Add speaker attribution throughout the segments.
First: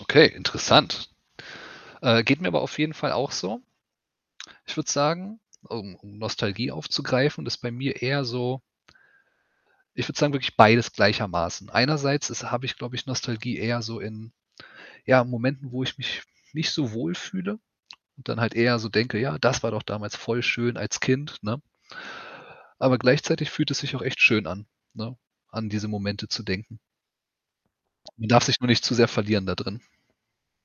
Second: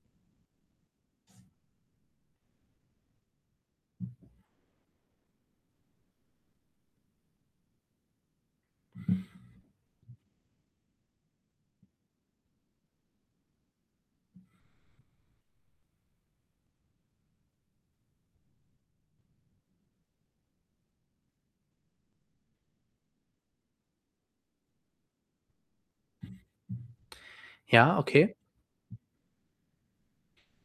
Speaker 1: Okay, interessant. Äh, geht mir aber auf jeden Fall auch so. Ich würde sagen, um um Nostalgie aufzugreifen, ist bei mir eher so ich würde sagen, wirklich beides gleichermaßen. Einerseits ist habe ich, glaube ich, Nostalgie eher so in, ja, Momenten, wo ich mich nicht so wohlfühle und dann halt eher so denke, ja, das war doch damals voll schön als Kind, ne? Aber gleichzeitig fühlt es sich auch echt schön an, ne, an diese Momente zu denken.
Speaker 2: Ja,
Speaker 1: Man
Speaker 2: okay.
Speaker 1: darf sich nur nicht zu sehr verlieren da drin.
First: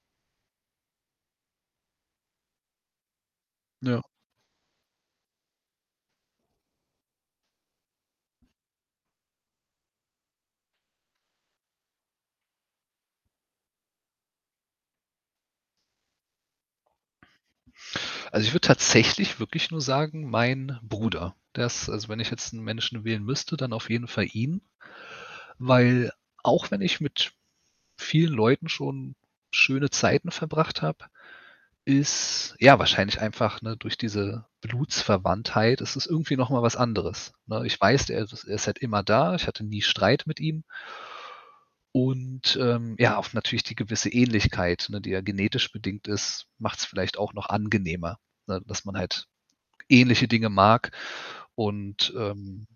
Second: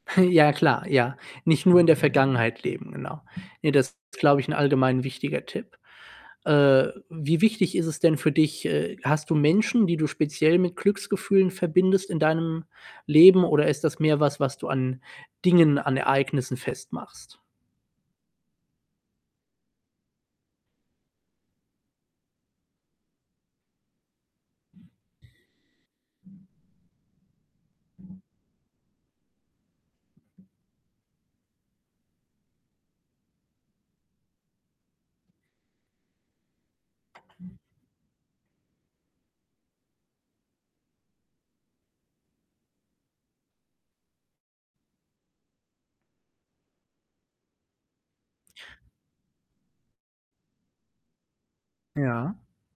Speaker 2: Ja, klar, ja. Nicht nur in der Vergangenheit leben, genau. Ne, das
Speaker 1: Ja.
Speaker 2: ist, glaube ich, 'n allgemein wichtiger Tipp. Äh, wie wichtig ist es denn für dich? Äh, hast du Menschen, die du speziell mit Glücksgefühlen verbindest in deinem Leben oder ist das mehr was, was du an Dingen, an Ereignissen festmachst?
Speaker 1: Also, ich würde tatsächlich wirklich nur sagen, mein Bruder. Der ist also, wenn ich jetzt 'n Menschen wählen müsste, dann auf jeden Fall ihn, weil auch wenn ich mit vielen Leuten schon schöne Zeiten verbracht habe, ist ja wahrscheinlich einfach, ne, durch diese Blutsverwandtheit ist es irgendwie noch mal was anderes, ne? Ich weiß, er er ist halt immer da. Ich hatte nie Streit mit ihm. Und, ähm, ja, auf natürlich die gewisse Ähnlichkeit, ne, die eher genetisch bedingt ist, macht's vielleicht auch noch angenehmer, ne, dass man halt ähnliche Dinge mag. Und,
Speaker 2: Ja.
Speaker 1: ähm,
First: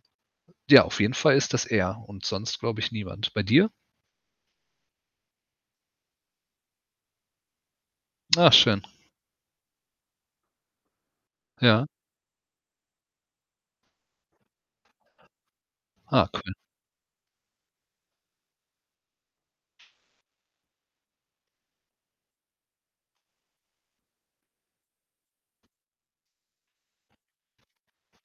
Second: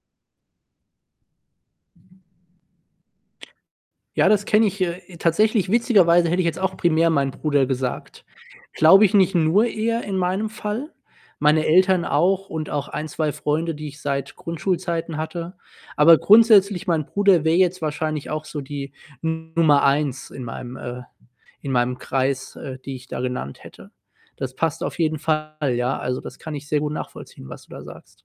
Speaker 1: ja, auf jeden Fall ist das er und sonst, glaube ich, niemand. Bei dir?
Speaker 2: Ja, das kenne ich, äh, tatsächlich, witzigerweise hätte ich jetzt auch primär meinen Bruder gesagt.
Speaker 1: Ah, schön.
Speaker 2: Glaube ich, nicht nur eher in meinem Fall, meine
Speaker 1: Ja.
Speaker 2: Eltern auch und auch 1, 2 Freunde, die ich seit Grundschulzeiten hatte. Aber
Speaker 1: Ah, cool.
Speaker 2: grundsätzlich, mein Bruder wäre jetzt wahrscheinlich auch so die Nummer 1 in meinem äh, in meinem Kreis, äh, die ich da genannt hätte. Das passt auf jeden Fall, ja. Also, das kann ich sehr gut nachvollziehen, was du da sagst.